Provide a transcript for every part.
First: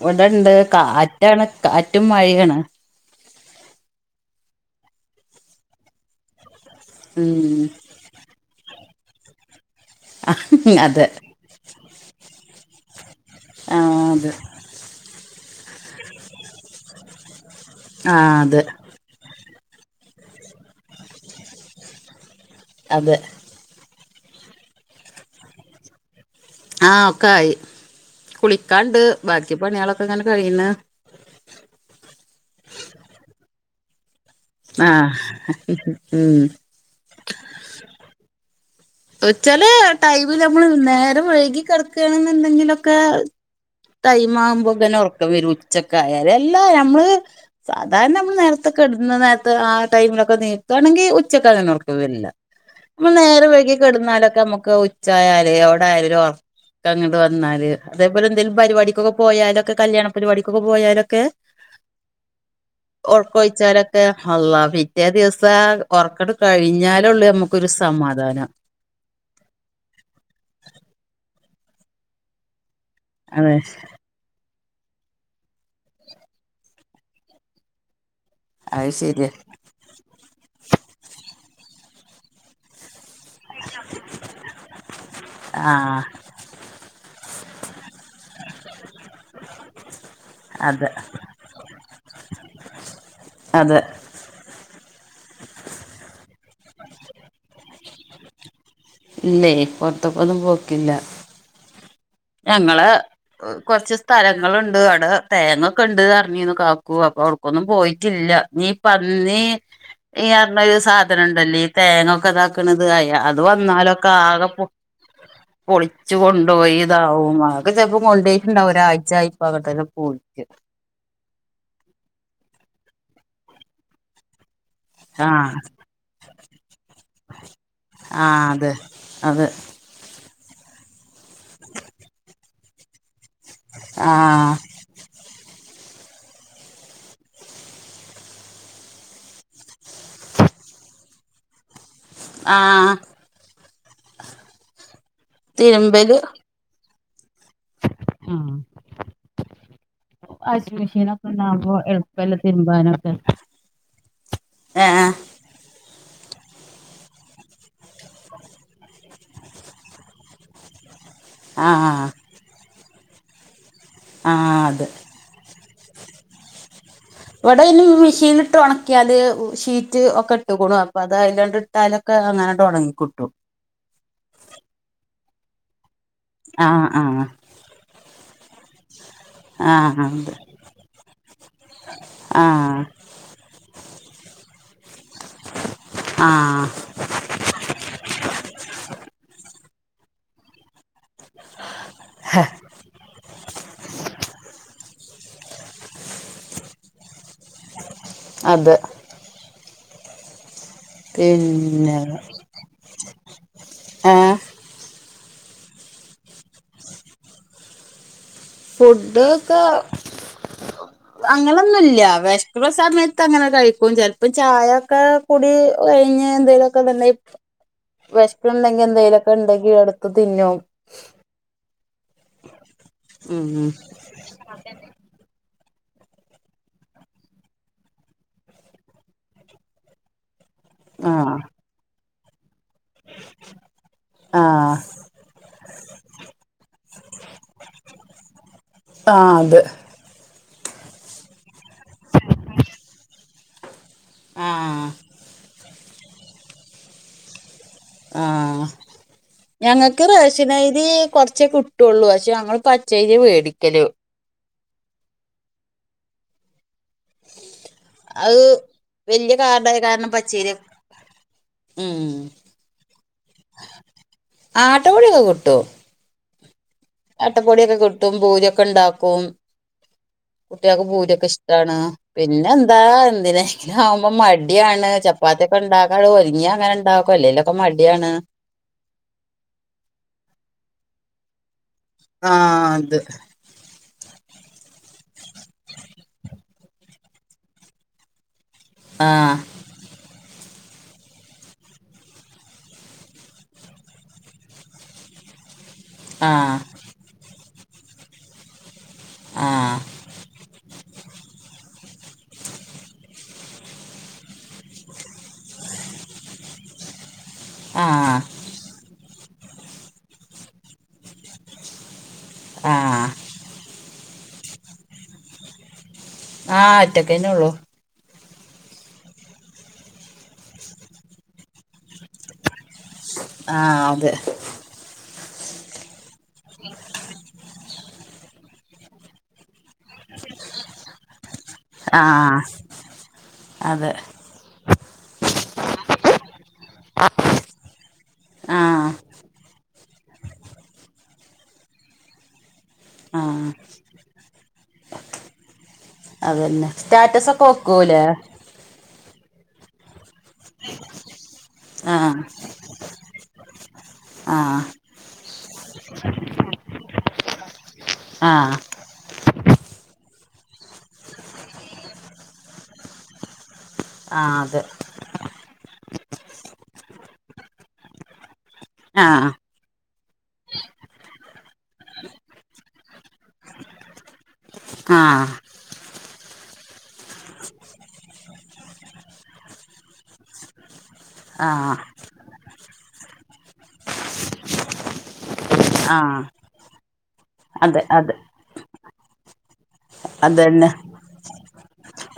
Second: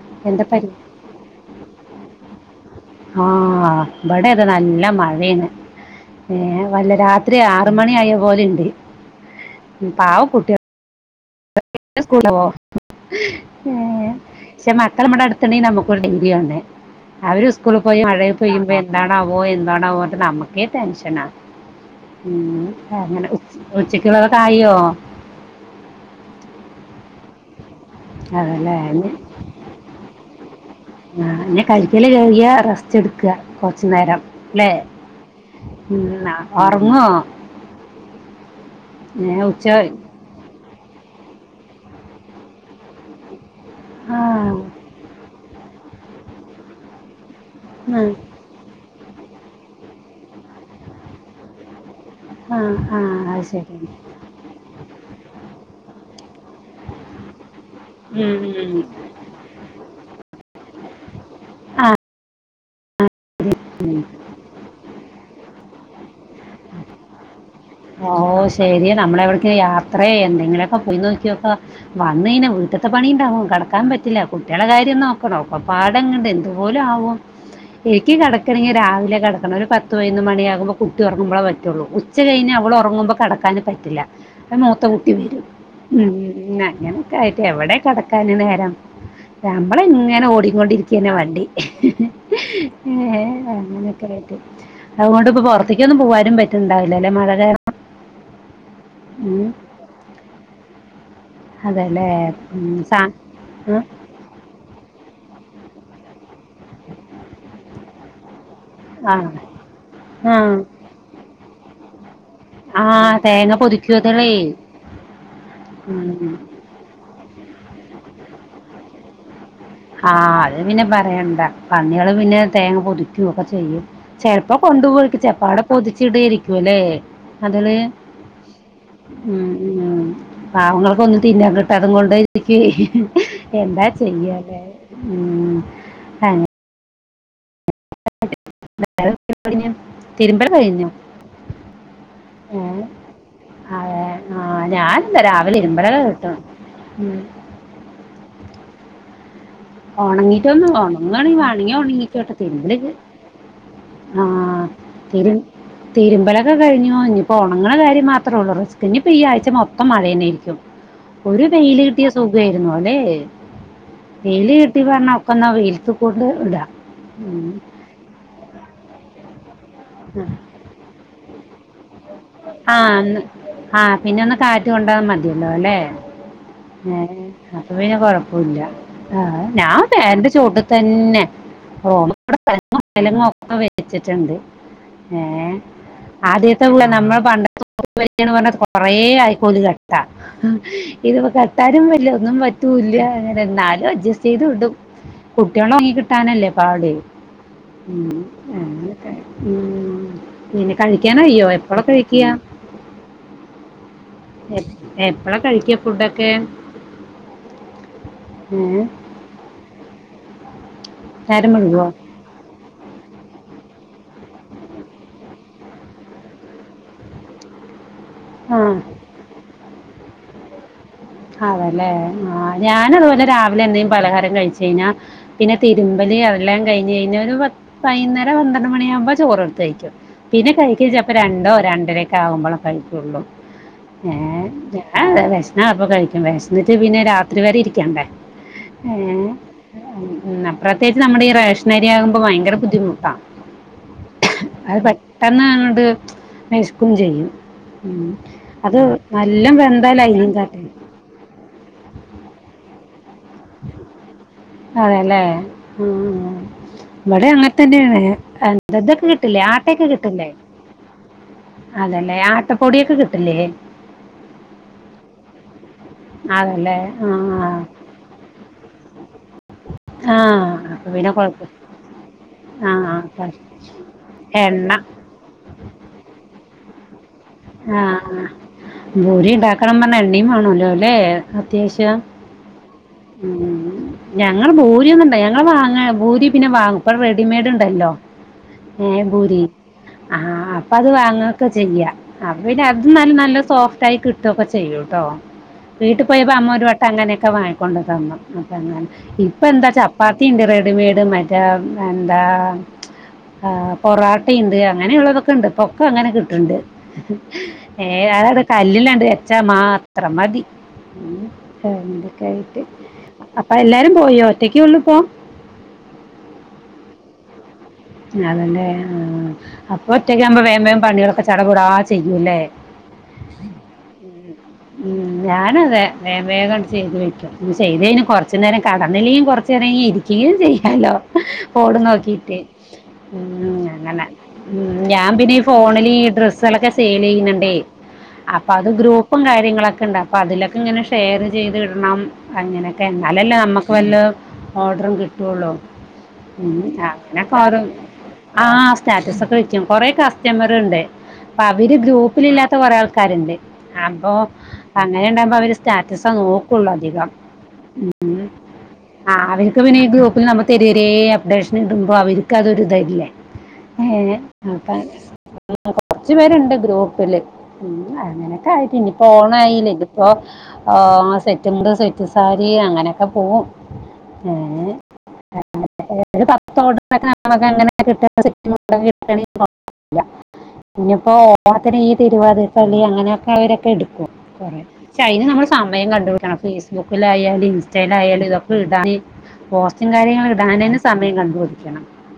ഇവിടെ എന്താ ഇണ്ട് പരി കാറ്റാണ് കാറ്റുംമഴിയാണ് ആഹ് ഇബടെ താ നല്ല മഴാണ് ഏഹ് വല്ല രാത്രി ഉം ആറ് മണി ആയ പോലെണ്ട് പാവം കുട്ട്യ ഉം അതെ. കുട്ടോ ആ ഏഹ് അതെ പക്ഷെ മക്കളമ്മുടെ അടുതുണ്ണ്ടെണ്ടെങ്കി നമ്മ്ക്കൊരു [unintelligible] യാണ് അവര് സ്കൂളിൽ പോയി ആ മഴേ അതെ പെയുമ്പ എന്താണാവോ എന്താണാവോട്ടറഞ്ഞിട്ട് നമുക്കേ ടെൻഷനാ ഉം അതെ അങ്ങനെ ഉച്ചക്ക്ള്ളതൊക്കെ ആയോ? ആഹ് ഒക്കെ ആയി. അതല്ലേ കുളിക്കാണ്ട് ഇനി- ബാക്കി പണികളൊക്കെ ഇങ്ങനെ കഴിയ്ണ് ആഹ് ന്നെ കാഴ്ത്തില് കേറിയ റസ്റ്റ്ട്ക്ക കൊറച്ച് നേരം ല്ലെ ആ ഉം ഒറങ്ങോ ഉ ചെലേ ടൈമിൽ നമ്മള് നേരം വൈകി കെട്ക്കാണ്ന്ന്ണ്ടെങ്കിലൊക്കെ, ആ ടൈമാവുമ്പ തന്നെ ഒർക്കം വെരും ഉച്ചെക്കായാല് എല്ലാ ഞമ്മള് ഉം. സാധാരണ നമ്മൾ ന്നേരത്തെകട്ന്ന് നേരത്തെ ആ ടൈമിലൊക്കെ നിക്കാണെങ്കിൽ ഉച്ചക്കങ്ങനെ ഉറക്ക വെര്ലാ. ആഹ് ആഹ് അയ്ശരി. കെട്ന്നാലൊക്കെ അമ്മക്ക് ഉച്ചായാലേ ഔടായാലും ഒരാെർ ക്ക ങ്ങട്ട് വന്നാല് ഉം അതേപോലെന്തെലും ഉം പരിപാടിക്കൊക്കെപോ പോയാലോക്കെ കല്യാണ പരിപാടിക്കൊക്കെ പോയാലൊക്കെ. ആ ഒർക്കൊഴിച്ചാലൊക്കെ ഹള്ളാ പിറ്റേ ദിവസ ആ ഒർക്കട്ട്കഴിഞ്ഞാലൊള്ളു നമ്മക്ക്. ആവൂ ശെരിയാണ് നമ്മളെ എവിടക്ക് യാ ത്രേ എന്തെങ്കിലൊക്കെ പോയി നോക്ക്യോക്കാ വന്നഴിഞ്ഞ വീട്ട്ത്തെ പണിണ്ടാവും അതെ കടക്കാൻ പറ്റില്ല. കുട്ടിയാളെ കാര്യം നോക്കണം ഒക്കപാടങ്ങട് എന്ത്പോലാവും എനിക്കി കട ക്കണങ്കി അത് രാവിലെ ശരിയാ കട്ക്കണം ഒരു പത്ത് പൈനൊന്ന് മണിയാകുമ്പൊ കുട്ടിഒർങ്ങുമ്പളപറ്റൊള്ളൂ ഉച്ചകഴിഞ്ഞ അവളൊർങ്ങുബൊകെ ക്കടക്കാന് പറ്റില്ല അ മൂത്ത കുട്ടി വരും ആഹ് ഉം- ഉം അങ്ങനൊക്കെ ആയിട്ട് എവെടെ കടക്കാന് നേരം നമ്മള ഇങ്ങനെ ഒടി ഒട്ടി അതെ കൊണ്ടിരിക്കനെ വണ്ടി. ഏഹ് അതെ അങ്ങനെയൊക്കെആയിട്ട് അത്ങ്ങൊണ്ട് ഇപ്പൊ പൊറത്തേക്കൊന്നും പോവാനും പറ്റണ്ടാവില്ലല്ലെ മഴകരണം, ഇല്ലേയ് പൊർത്ത്ക്കൊന്നും പോക്കില്ല. അതെലേ ഞങ്ങള് കുറച്ച് സ് സ്ഥലങ്ങള്ണ്ട് അടെ തേങ്ങൊക്കെണ്ട്ർഞ്ഞ്ന്നു കാക്കു അപ്പൊ അവ്ട്ക്കൊന്നും പോയ്റ്റില്ല നീ ആ പന്നി ആ ഇയ്പർഞ്ഞൊരു സാധനണ്ടല്ലൊ ആ തേങ്ങൊക്കെതാക്ക്ണത് അത് തേങ്ങ വന്നാലൊക്കെ പൊതിക്കുവതളേ ആകെ പൊളിച്ചു ഉം. കൊണ്ടൊയി ഇതവും അതൊക്കെ ചെല്‌പ്പൊ കൊണ്ടെയ്റ്റ്ണ്ടാവും ഒരാഴ്ച്ചായിപ്പൊങ്ങട്ട ആഹ് അത് പിന്നെ പറയണ്ട പന്നികള് പിന്നെ തേങ്ങ പൊതിക്ക്‌യും ഒക്കെ ചെയ്യും ചെലപ്പോ കൊണ്ടുപോയി ആഹ് ചപ്പാടെ പൊതിച്ച്ടെരിക്കുലെ അതില് തെ അതെ ഉം, ഉം. പാവങ്ങൾക്കൊന്നും തിന്നാൻ കിട്ടാതും കൊണ്ട് ഇരിക് എന്താ ചെയ്യാ ആഹ് ഉം അങ്ങ തിരുമ്പല് കഴിഞ്ഞോ ആഹ് അതെ ആഹ് ഞാനെന്താ രാവിലെ തിരമ്പലണ്ട് തിരുമ്പല് തീർക്കു ഉം ആഹ് ഉണങ്ങിയിട്ടൊന്ന് ഉണങ്ങുകയാണെങ്കിൽ വാഷ്മെഷീനൊക്കെണ്ടാവുമ്പൊ വേണമെങ്കിൽ എളുപ്പല്ലെ തിരുമ്പാനൊക്കെ ആഹ് ഏഹ് തിരു തിരുമ്പലൊക്കെ കഴിഞ്ഞു ഇഞ്ഞിപ്പൊ ഒണങ്ങണകാര്യംമാത്രേുള്ളൂ റിസ്ക്ക് ഇന്നിപ്പോ ഈ ആഴ്ച്ച മൊത്തം മഴയന്നെയ്രിക്കും ഒരു വെയില് ആഹ് കിട്ടിയ സുഖയ്ര്ന്നുവലെ വെയില് ആഹ് കിട്ടി അത് പറഞ്ഞ ഒഹ് പ്പെന്നാ വെയ്ലത്ത്കൊണ്ട് ഇട ഇവിടയ്ന് മെഷീല്ട്ട് ഒണക്കിയാല് ഷീറ്റ് ഒക്കെട്ട്കുണു അപ്പതായ്ല്ലാണ്ട് ട്ടാലൊക്ക അങ്ങനണ്ട് ഒണങ്ങി കിട്ടും ആഹ് പിന്നൊന്ന് കാറ്റ് കൊണ്ട മതിയല്ലോലെ ആഹ് ഏഹ് ആഹ് അപ്പൊ പിന്നെ കൊഴപ്പൂല്ല ആഹ് ഞാൻ ആഹ് ഫേന്റെ അതെ ചോട്ട് തന്നെ റോമലങ്ങനെ ആഹ് തലങ്ങു വെലങ്ങും വച്ചിട്ടുണ്ട് ഏഹ് ആദ്യത്തെ ആഹ് നമ്മളെ പണ്ടതെ സൊ കൊറെ അയ്ക്കോല് കെട്ട ഇത്പ്പോ കെട്ടാനും വല്ല്യഒന്നും പറ്റൂല്യ എനെന്നാലും അഡ്ജസ്റ്റ് ചെയ്ത് വിടും കുട്ട്യാൾ ഒറ്ങ്ങി കിട്ടാനല്ലേ പാട് ഉഹ് അതെ ഉം പിന്നെ കഴിക്കാനായ്യോ പിന്നെ ഏഹ് എപ്പളാ കഴിക്ക ഫുഡൊക്കെ? ഏ ഫുഡ്‌ക്കെ നേരം മുഴുകുവോ അങ്ങനൊന്നുല്ല്യ വെശ് ചെല സമയത്തങ്ങനെ കഴിക്കും ചെലപ്പം ചായക്കെകുടി കഴിഞ്ഞ് എന്തെലൊക്കെ വെ ആ വെശ്ക്കണ്ടെങ്കി എന്തെലൊക്കെ ണ്ടെങ്കി എടുത്ത് തിന്നും അതെലെ ആഹ് ഞാനതുപോലെ ഉം രാവിലെന്തേ പലഹാരം കഴിച് കയ്ഞ്ഞ പിന്നെ തിരുമ്പല് അതെല്ലാം കഴ്ഞ്ഞയ്ഞ്ഞൊരു പത്ത് വൈന്നേരം പന്ത്രണ്ട് മണിയവ്മ്പോ ചോറ്ട്ത്തഴ്ക്കും പിന്നെ കഴി ഇജപ്പൊ ആഹ് രണ്ടോ രണ്ടരെക്കെ ആകുമ്പളൊ കഴിക്കുള്ളൂ ഏഹ് ആഹ് ഞാ ദെ വെശ്ന്ന പ്പംകഴിക്കും വെശ്ന്ന്ട്ട് പിന്നെ രാത്രി വരെ ഇരിക്കണ്ടേ ആഹ് അത് ഏഹ് പ്രത്യേക്ച്ച് നമ്മടെ ഈ റേഷ നരിയാകുമ്പോ ഭയങ്കര ബുദ്ധിമുട്ടാ അത് ആഹ് പെട്ടെന്ന്ങ്ങട് വെശ്‌ക്കുംചെയ്യും ഉം ആഹ് അത് നല്ലംവെന്താലയ്രീംചട്ട രീ കൊറ്ച്ചേ കിട്ടൊള്ളൂ പക്ഷെയങ്ങള് പച്ചയ്രിയ വേടിക്കല് അതെലേ ഉഹ് ഉഹ് ഇവ്ടെങ്ങനതന്നെയാണ് അത് എഹ് ഇതൊക്കെ വല്യ കിട്ടില്ലേ കാർഡായ ആട്ടെക്കെ കാരണം കിട്ടില്ലേ? പച്ചരി ഉം അതല്ലേ ആട്ടപ്പൊടിയൊക്കെ കിട്ട്ല്ലേ? ആട്ടപ്പൊടിയൊക്കെ അതല്ലേ ആഹ് അട്ടപ്പൊടിയൊക്കെ കിട്ടും പൂരിയൊക്കെണ്ടാക്കും ആ, കുട്ട്യാക്ക് അപ്പൊ പിന്നെ പൂരിയൊക്കെ കുഴപ്പം ഇഷ്ട്ടാണ് ആ പിന്നെന്താ ആ, കൊഴ- എന്തിനെകെ ആവുമ്പോ എണ്ണ മടിയാണ് ചപ്പാത്തിയൊക്കെ ഉണ്ടാകാൻ ഒരുങ്ങിയേ അങ്ങനെ ഉണ്ടാക്കും അല്ലേല് ആഹ് ആഹ് ഭൂരി ഇണ്ടാക്കണം പർണ എണ്ണിംവാണോല്ലെല്ലേ അത്യാവശ്യം ആഹ് അത് ഞങ്ങള് ഭൂരി ഒന്നും ഞങ്ങൾ വാങ്ങാഭൂരി പിന്നെ വാങ്ങുംഇപ്പ റെഡിമേഡ് ഇണ്ടല്ലോ ഹേ ആഹ് ഭൂരി ആഹ് അപ്പൊ അത് വാങ്ങൊക്കെ ചെയ്യാ അപ്പ പിന്ന അത് നല്ല നല്ല സോഫ്റ്റ് ആയി കിട്ടോ ഒക്കെ ചെയ്യൂട്ടോ വീട്ടി പോയപ്പോ അമ്മ ആഹ് ഒരു വട്ടം അങ്ങനെയൊക്കെ വങ്ങിക്കൊണ്ട് തോന്നും അപ്പ അങ്ങനെ ഇപ്പൊ എന്താ ആഹ് ചപ്പാത്തി ഇണ്ട് റെഡിമേഡ് മറ്റേ അ അന്താ ആഹ് പൊറാട്ടയുണ്ട് അങ്ങനെയുള്ളതൊക്കെ ഉണ്ട് പൊക്ക അങ്ങനെ കിട്ടണ്ട് ഏഹ് ആഹ് അതവടക് കല്ലിൽ അണ്ട് വെച്ച മാത്രം മതി ആഹ് അപ്പൊ എല്ലാരും പോയോ ഒറ്റക്കെ ഒള്ളൂപ്പൊ ആഹ് ഒറ്റക്കെന്നെ ഒള്ളു ആണ്ല്ലെ ആഹ് അപ്പൊ ഒറ്റയ്ക്ക് ആവുമ്പോ വേഗം വേഗം പണികളൊക്കെ ചടപടാ ചെയ്യൂല്ലേ ആഹ് അതെ ഉം ഞാന അതെ വേഗ വേഗം ചെയ്ത് വെക്കും ചെയ്ത് കഴിഞ്ഞ കൊറച്ചു നേരം കടന്നിലും കൊറച്ച് പെണങ്ങി ഇരിക്കയും ചെയ്യാലോ ബോഡും നോക്കീറ്റ് ആഹ് ഉം അതെ അങ്ങനെ ഉം ഞാൻ പിന്നെ ഫോണിൽ ഈ ഡ്രസ്സുകളൊക്കെ സെയിലെയ്യുന്നുണ്ടേ അപ്പത് ആഹ് ഗ്രൂപ്പും കാര്യങ്ങളെക്കെ ഇണ്ടാവുംഅപ്പത് ലക്ക ഇങ്ങനെ ഷെയറ് ചെയ്ത് ഇട്ണം അങ്ങനൊക്കെ എന്നാലല്ലേ ആഹ് നമ്മക്ക് വല്ല ഓർഡറും കിട്ടുള്ളു അതന്നെ സ്റ്റാ എന്നാ കൊറും ആഹ് സ്റ്റാറ്റസ് ഒക്കെ വെക്കും കൊറേ കസ്റ്റമർ ഉണ്ടേ അവര് ആഹ് ഗ്രൂപ്പിലില്ലാത്ത കാെറേ ആൾക്കാര്ണ്ട് അപ്പൊ ആഹ് അങ്ങനെ ഉണ്ടാകുമ്പോ അവര് സ്റ്റാറ്റസ നോക്കുള്ളു അധികം ഉം ആഹ് ആഹ് അവര്ക്ക് പിന്നെ ഈ ഗ്രൂപ്പില് നമ്മ തെരെ തെരെ അപ്ഡേഷൻ ഇടുമ്പാെ അവര്ക്ക് അതൊരു ഇതല്ലേ എങ്ങനെ ആഹ് അതെ അപ്പത് [unintelligible] കൊറച്ച് പേര്ണ്ട് ഗ്രൂപ്പില് അങ്ങനെങ്കി അങ്ങനെ ആയിട്ട് ഇനിപ്പ ആഹ് ഓണായിലേ ഇപ്പോ ആഹ് മ് സെറ്റ് മുണ്ട് സെറ്റ് സാരി അങ്ങനെയൊക്കെ പോവും ആഹ് [unintelligible] പിന്ന ഇപ്പൊ ആഹ് ഓണത്തിന് ഈ തിരുവാതിര കളി അങ്ങനെയൊക്കെള്ളവരൊക്കെ എടുക്കും കൊറെ ക്ഷേ അയ്ന് നമ്മള് സമയം ആഹ് കണ്ടുപിടിക്കണം ഫേസ്ബുക്കിലായാലും അതെ അതെ ഇൻസ്റ്റയിലായാലും ഇതൊക്കെ ഇടാന് പോസ്റ്റും കാര്യങ്ങളും ഇടാൻ തന്നെ സമയം കണ്ടു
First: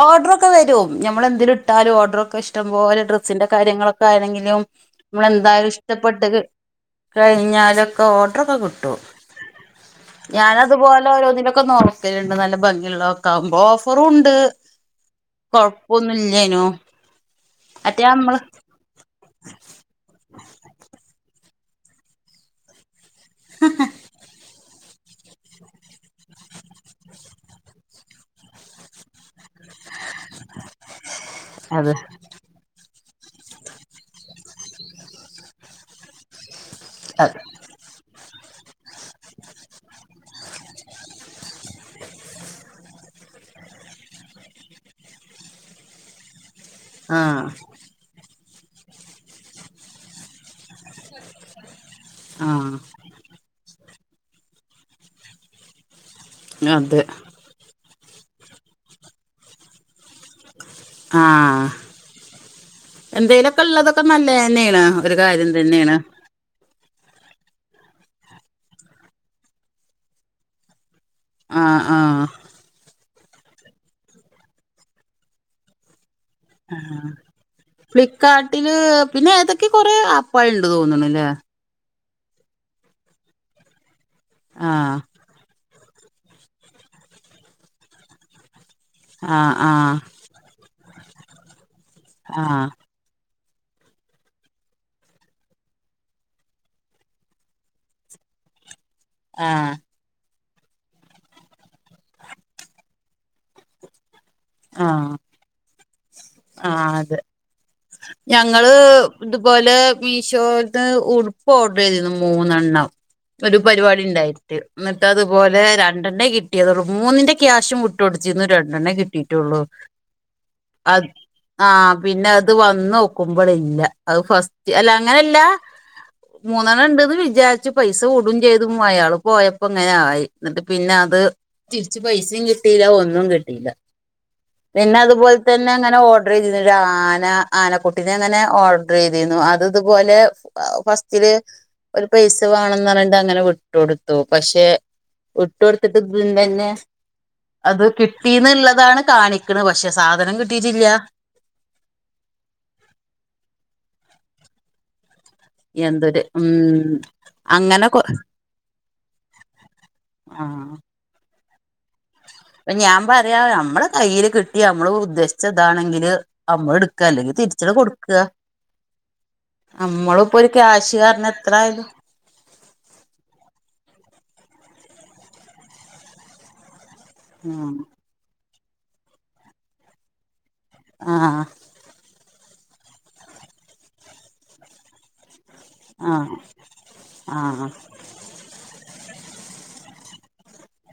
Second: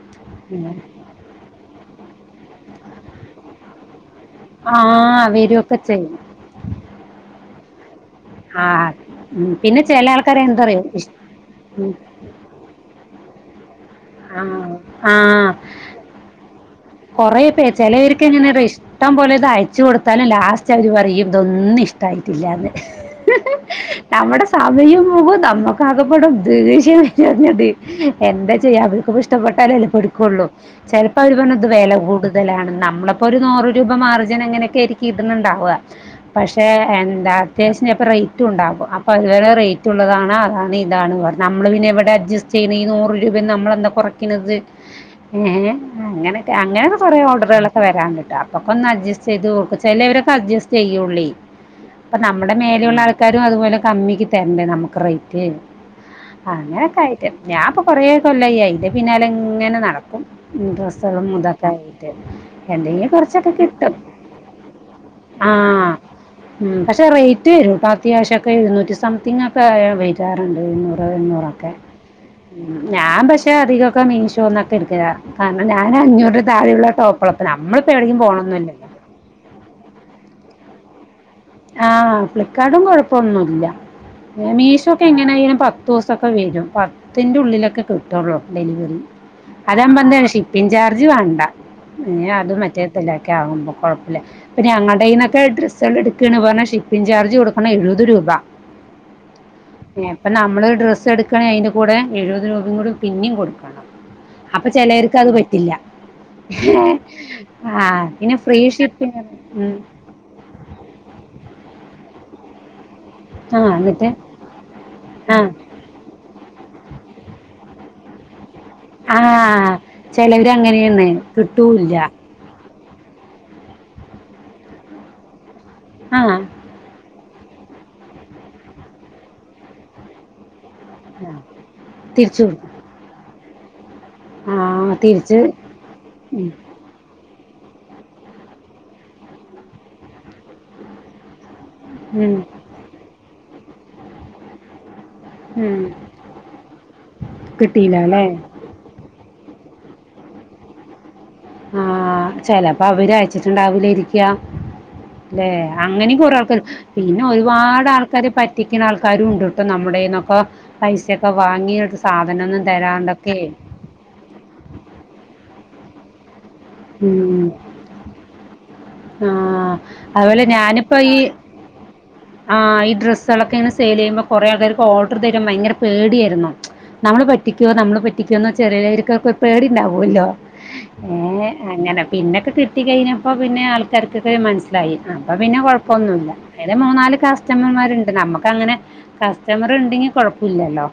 ഓർഡർ ഒക്കെ വരും ഞമ്മള് എന്തേലും ഇട്ടാലും ഓർഡറൊക്കെ ഇഷ്ടം പോലെ ഡ്രസ്സിന്റെ കാര്യങ്ങളൊക്കെ ആയണെങ്കിലും ആ വെൽദായാല് വരുമൊക്കെ ചെയ്യും ഇഷ്ടപ്പെട്ടത് കഴിഞ്ഞാലൊക്കെ ഓ ഡർ ഒക്കെ ആ കിട്ടോ ഉം. പിന്നെ ചില ആൾക്കാരെ എന്തറിയോ ഞാനതുപോലെ ഇഷ്- ഓരോന്നിലൊക്കെ ഉം. നോക്കലിണ്ട് നല്ല ഭംഗിള്ളത് ഒക്കെ ആവുമ്പോ ഓഫറും ഇണ്ട് ആ ആ കൊഴപ്പൊന്നും ഇല്യേനും കൊറേ പേര് ചെലവർക്ക് എങ്ങനെറിയോ ഇഷ് ഇഷ്ടം പോലെ ഇത് അയച്ചു കൊടുത്താലും ലാസ്റ്റ് അവര് പറയും ഇതൊന്നും ഇഷ്ടായിട്ടില്ലന്ന് നമ്മുടെ സമയം പോകും നമ്മക്ക് [unintelligible] എന്താ ചെയ്യാ അവൾക്ക് കൂടെ ഇഷ്ട്ടപ്പെട്ടാലല്ലേ പഠിക്കൊള്ളു ചെൽപ്പാെ അവര് പ അത് വെല അതെ കൂടുതലാണ് നമ്മളപ്പോ ഒരു നൂറ് രൂപ മാർജിൻ അങ്ങനെയൊക്കെ ആയിരിക്കും ഇടുന്നുണ്ടാവുക പക്ഷെ എന്താ അത്യാവശ്യത്തിനു അപ്പം റേറ്റ് ഉണ്ടാകും അപ്പോൾ അതുവരെ റേറ്റ് ഉള്ളതാണ് അതാണ് ഇതാണ് പറഞ്ഞുന്നത് നമ്മൾ പിന്നെ ഇവടെ അഡ്ജസ്റ്റ് ചെയ്യുന്നൈന്ന് നൂറ് രൂപ നമ്മളെന്താ കാെറക്ക്ന്നത് എങ്ങ്നെ എങ്ങ്നെ മിഞ്ഞാന്ന് അങ്ങനൊക്കെ കൊറേ ആഹ് ഓഡറുകളൊക്കെ ഇപ്പൊവെരാന്ട്ടാ അപ്പൊക്കാെന്ന് അഡ്ജസ്റ്റ് ചെയ്തോക്കും ചിലവരൊക്കെ അഡ്ജസ്റ്റ് ചെയ്യാെള്ളേ അപ്പ നമ്മുടെ ആഹ് മേലെയുള്ള ആൾക്കാരും അതുപോലെ കമ്മിക്ക് തരണ്ടേ നമ്മുക്ക് റേറ്റ് അങ്ങനെയൊക്കെ അതെ ആയിട്ട് ഞാൻപ്പൊ കൊറേ കൊല്ലായി അയ്‌ന്റെ പിന്നാലങ്ങനെ നടക്കും സ്ഥലം ഒന്നും ആഹ് താക്കാഞ്ഞിട്ട് എന്തെങ്കിലും കൊറച്ചൊക്കെ എന്തേലൊക്കെ കിട്ടും ഉള്ളതൊക്കെ നല്ലതന്നെയാണ് ഒരു കാര്യം ആഹ് തന്നെയാണ് ഉം പക്ഷേ റേറ്റ് വരും കേട്ടോ അത്യാവശ്യംക്കെ ഇരുന്നൂറ്റി സംതിങ്ങ് ഒക്കെ വയിറ്റാറുണ്ട് ഇരുന്നൂറ് എണ്ണൂറ ആഹ് ആഹ് ഉം ഞാൻ പക്ഷെ അധികൊക്കെ മീഷോന്നൊക്കെ എടുക്കലാ ഞാൻ അഞ്ഞൂറി തായെയുള്ള ടോപ്പള ഫ്ലിപ്പ്കാർട്ടില് പിന്നെ ഏതൊക്കെ കൊറെ ആപ്പാൾ ഉണ്ട് തോന്നണല്ലേ ആഹ് ഫ്ലിപ്കാർട്ടും കൊഴപ്പമൊന്നുല്ല മീഷോ ആഹ് ഒക്കെ എങ്ങാനും പ പത്ത് ദിവസൊക്കെ വരും. പത്തിറെ ഉള്ളിലൊക്കെ കിട്ടുള്ളൂ ഡെലിവറി ആഹ് അതാ ഞാൻ ആഹ് പറഞ്ഞെ പിൻചാർജ് വേണ്ട ഏ അത് ആഹ് മറ്റേ [unintelligible] ആകുമ്പൾ കുഴപ്പമില്ല പിന്ന ഞങ്ങളുടെയ്ന്നൊക്കെ ഡ്രസ്സുകൾ എടുക്കും ക പറഞ്ഞ ഷിപ്പിഗ് ചാർജ് കൊടുക്കണം എഴുപത് രൂപ ആഹ് പ്പ നമ്മള് ഒരു ഡ്രസ്സ് എടുക്കുകണെങ്കിൽ അതിന്റെ കൂടെ എഴുപത് രൂപയും കൂടി പിന്നേ കൊടുക്കണം അപ്പൊ ആഹ് ചിലർക്ക് അത് പറ്റില്ല ആഹ് അതെ ആഹ് പിന്നെ ഫ്രീഷിപ്പിംഗ് ഉം മീഷോത്തെ ഉടുപ്പ് ഓർഡർ ചെയ്തിരുന്നു മൂന്നെണ്ണം ഒരു ആ പരിപാടി എന്നിട്ട് ഉണ്ടായിട്ട് ന്നിട്ട് ആ അതുപോലെ രണ്ട്ന്റെ കിട്ടിയള്ളു മൂന്നിന്റെ ക്യാഷും [unintelligible] രണ്ടെണ്ണേ ആ കിട്ടിട്ടുള്ളൂ ചിലവര് അങ്ങനെയാണ് ആ കിട്ടൂല്ല പിന്നെ ത് വന്ന് നോക്കുമ്പോളില്ല അത് ഫസ്റ്റ് അല്ല അങ്ങനെല്ല ആഹ് മൂന്നെണ് ഉണ്ടന്ന് വിചാരിച്ചു പൈസ വിടും ചെയ്തു അയാൾ പോയപ്പോ ഇങ്ങനെ ആയി എന്നിട്ട് പിന്നെ അത് ആ, തിരിച്ച് തിരിച്ചു പൈസയും കൊടുക്കും കിട്ടിയില്ല ഒന്നും കിട്ടിയില്ല പിന്നെ ആ അതുപോലെ തിരിച്ച് തന്നെ അങ്ങനെ ഓർഡർ ഉം, ചെയ്തതാ ഒരു ആന ആനക്കുട്ടിനെ അങ്ങനെ ഓർഡർ ചെയ്തിരുന്നു അത് ഇതുപോലെ ഫസ്റ്റില് ഒരു ഉം, പൈസ വേണംന്ന് പറഞാണ്ട് അങ്ങനെ വിട്ടുടുത്തു പക്ഷെ വിട്ട് ഉം. കൊടുത്തിട്ട് തന്നെ അത് കിട്ടിയില്ല അല്ലേ കിട്ടീന്നള്ളതാണ് കാണിക്കണ പക്ഷെ സാധനം കിട്ടിട്ടില്ല ആഹ് ചിലപ്പോ അവര് അയച്ചിട്ടുണ്ടാവൂല്ലായിരിക്ക അല്ലെ അങ്ങനെയ എന്തൊരു കുറേ ആൾക്കാർ ഉം പിന്നെ അങ്ങനെ ഒരുപാട് കൊ ആൾക്കാരെ പറ്റ ക്കുന്ന ആൾക്കാരും ഉണ്ട് ട്ടോ നമ്മുടെന്നൊക്കെ പൈസയൊക്കെ വാങ്ങി അപ്പ ഞാൻ പറയാ നമ്മടെ കയ്യിയില് കി ട്ടി നമ്മള് ഉദ്ദേശിച്ച താണെങ്കില് നമ്മള് എടുക്കുക അല്ലെങ്കിൽ തിരിച്ചണ്ട് കൊടുക്ക ആഹ നമ്മളിപ്പോ അതുപോലെ ഒരു ക്യാഷ് ഞാനിപ്പോ ഈ കാരണം എത്ര ആയാലും ആഹ് ഈ ഡ്രസ്സുകളൊക്കെ ഇങ്ങനെ സെയിൽ ചെയ്യുമ്പോ കൊറേ ആൾക്കാർക്ക് ഓർഡർ തരു ഭയങ്കര പേടിയായിരുന്നു. നമ്മള് പറ്റിക്കോ നമ്മള് പറ്റിക്കോ എന്ന ചെറിയര്ക്കൊക്കെ പേടിണ്ടാവല്ലോ ആഹ് ആഹ് അങ്ങനെ പിന്നൊക്കെ കിട്ടി കഴിഞ്ഞപ്പോ പിന്നെ ആൾക്കാർക്കൊക്കെ മനസ്സിലായി അപ്പൊ പിന്നെ പ്പന്നുല്ല ആഹ് എ മൂന്നാല് ആഹ് ആഹ് കസ്റ്റമർമാരുണ്ട് നമ്മക്ക് അങ്ങനെ കസ്റ്റമർ ഉണ്ടെങ്കി കൊഴപ്പില്ലല്ലോ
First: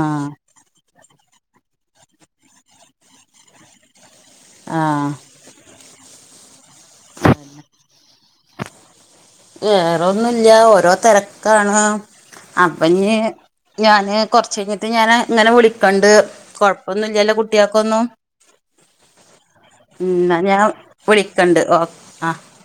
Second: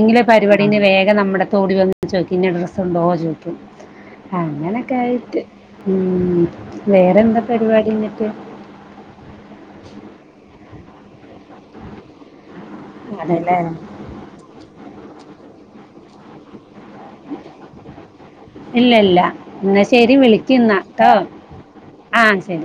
ആഹ് പരിപാടിന് വേഗം നമ്മുടെ അടുതോടി വന്നു ചോദിക്കും ഡ്രസ് ഉണ്ടോ ചോക്കും അങ്ങനൊക്കെ ആഹ് ആയിട്ട് ഉം വേറെന്താ പരിപാടി എന്നിട്ട് വേറെന്നുല്ല ഓരോ തിരക്കാണ് അപ്പൊ ഇഞ് അതെല്ലേ ഞാന് കൊറച്ച് കഴിഞ്ഞിട്ട് ഞാന് ഇങ്ങനെ വിളിക്കണ്ട് പ്പൊന്നും ഇല്ലാലോ കുട്ടിയാക്കൊന്നോ ഇല്ല ഇല്ല എന്നാ ശരി എന്ന ഞാൻ വിളിക്കുന്നാ കേട്ടോ വിളിക്കണ്ട് ഓ ആ ആഹ് ശരി